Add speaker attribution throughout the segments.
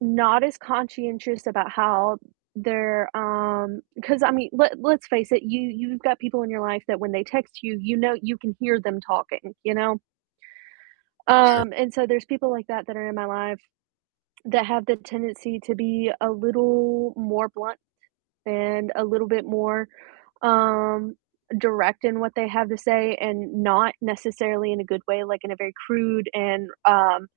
Speaker 1: Not as conscientious about how they're, um 'cause I mean, let let's face it, you you've got people in your life that when they text you, you know you can hear them talking, you know?
Speaker 2: True.
Speaker 1: Um, and so there's people like that that are in my life that have the tendency to be a little more blunt and a little bit more, um, direct in what they have to say, and not necessarily in a good way, like in a very crude and, um,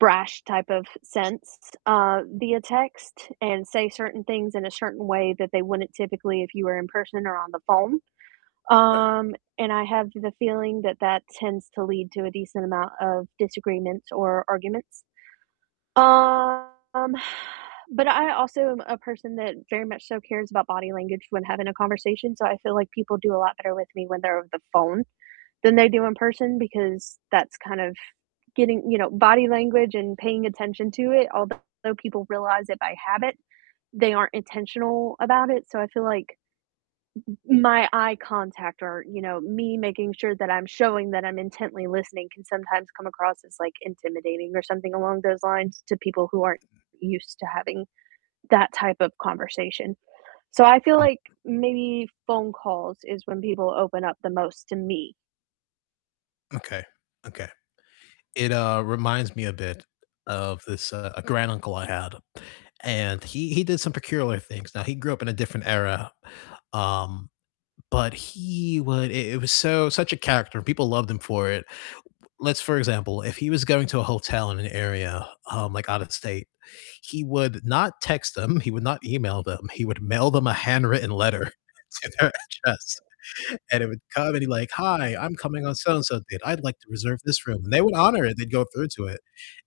Speaker 1: brash type of sense, uh, via text, and say certain things in a certain way that they wouldn't typically if you were in person or on the phone,
Speaker 2: Right.
Speaker 1: um, and I have the feeling that that tends to lead to a decent amount of disagreements or arguments. Um, but I also am a person that very much so cares about body language when having a conversation, so I feel like people do a lot better with me when they're over the phone than they do in person, because that's kind of getting you know, body language and paying attention to it, although people realize it by habit, they aren't intentional about it. So I feel like m m my eye contact or, you know, me making sure that I'm showing that I'm intently listening can sometimes come across as, like, intimidating or something along those lines to people who aren't used to having that type of conversation. So I feel like
Speaker 2: Mm.
Speaker 1: maybe phone calls is when people open up the most to me.
Speaker 2: Okay, okay. It, uh, reminds me a bit of this, uh a granduncle I had, and he he did some peculiar things. Now, he grew up in a different era, um, but he would i it was so such a character, and people loved him for it. Let's for example, if he was going to a hotel in an area, um, like out of state, he would not text them, he would not email them, he would mail them a handwritten letter to their address. And it would come and he'd like, "Hi, I'm coming on so-and-so date, I'd like to reserve this room," and they would honor it, they'd go through to it.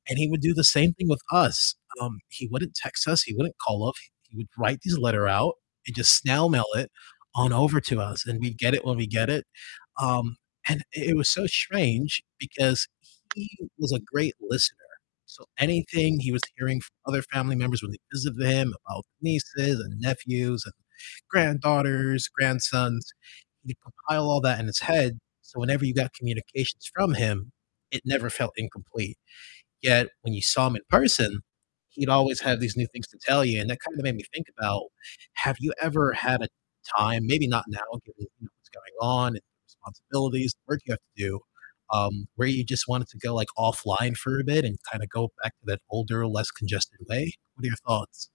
Speaker 2: And he would do the same thing with us. Um, he wouldn't text us, he wouldn't call up, he would write these letter out and just snail mail it on over to us, and we'd get it when we get it. Um, and i it was so strange because he was a great listener, so anything he was hearing from other family members when they visited him about nieces and nephews and granddaughters, grandsons, he'd compile all that in his head, so whenever you got communications from him, it never felt incomplete. Yet when you saw him in person, he'd always have these new things to tell you, and that kind of made me think about have you ever had a time maybe not now given, you know, what's going on and responsibilities and work you have to do, um, where you just wanted to go, like, offline for a bit and kinda go back to that older, less congested way? What are your thoughts?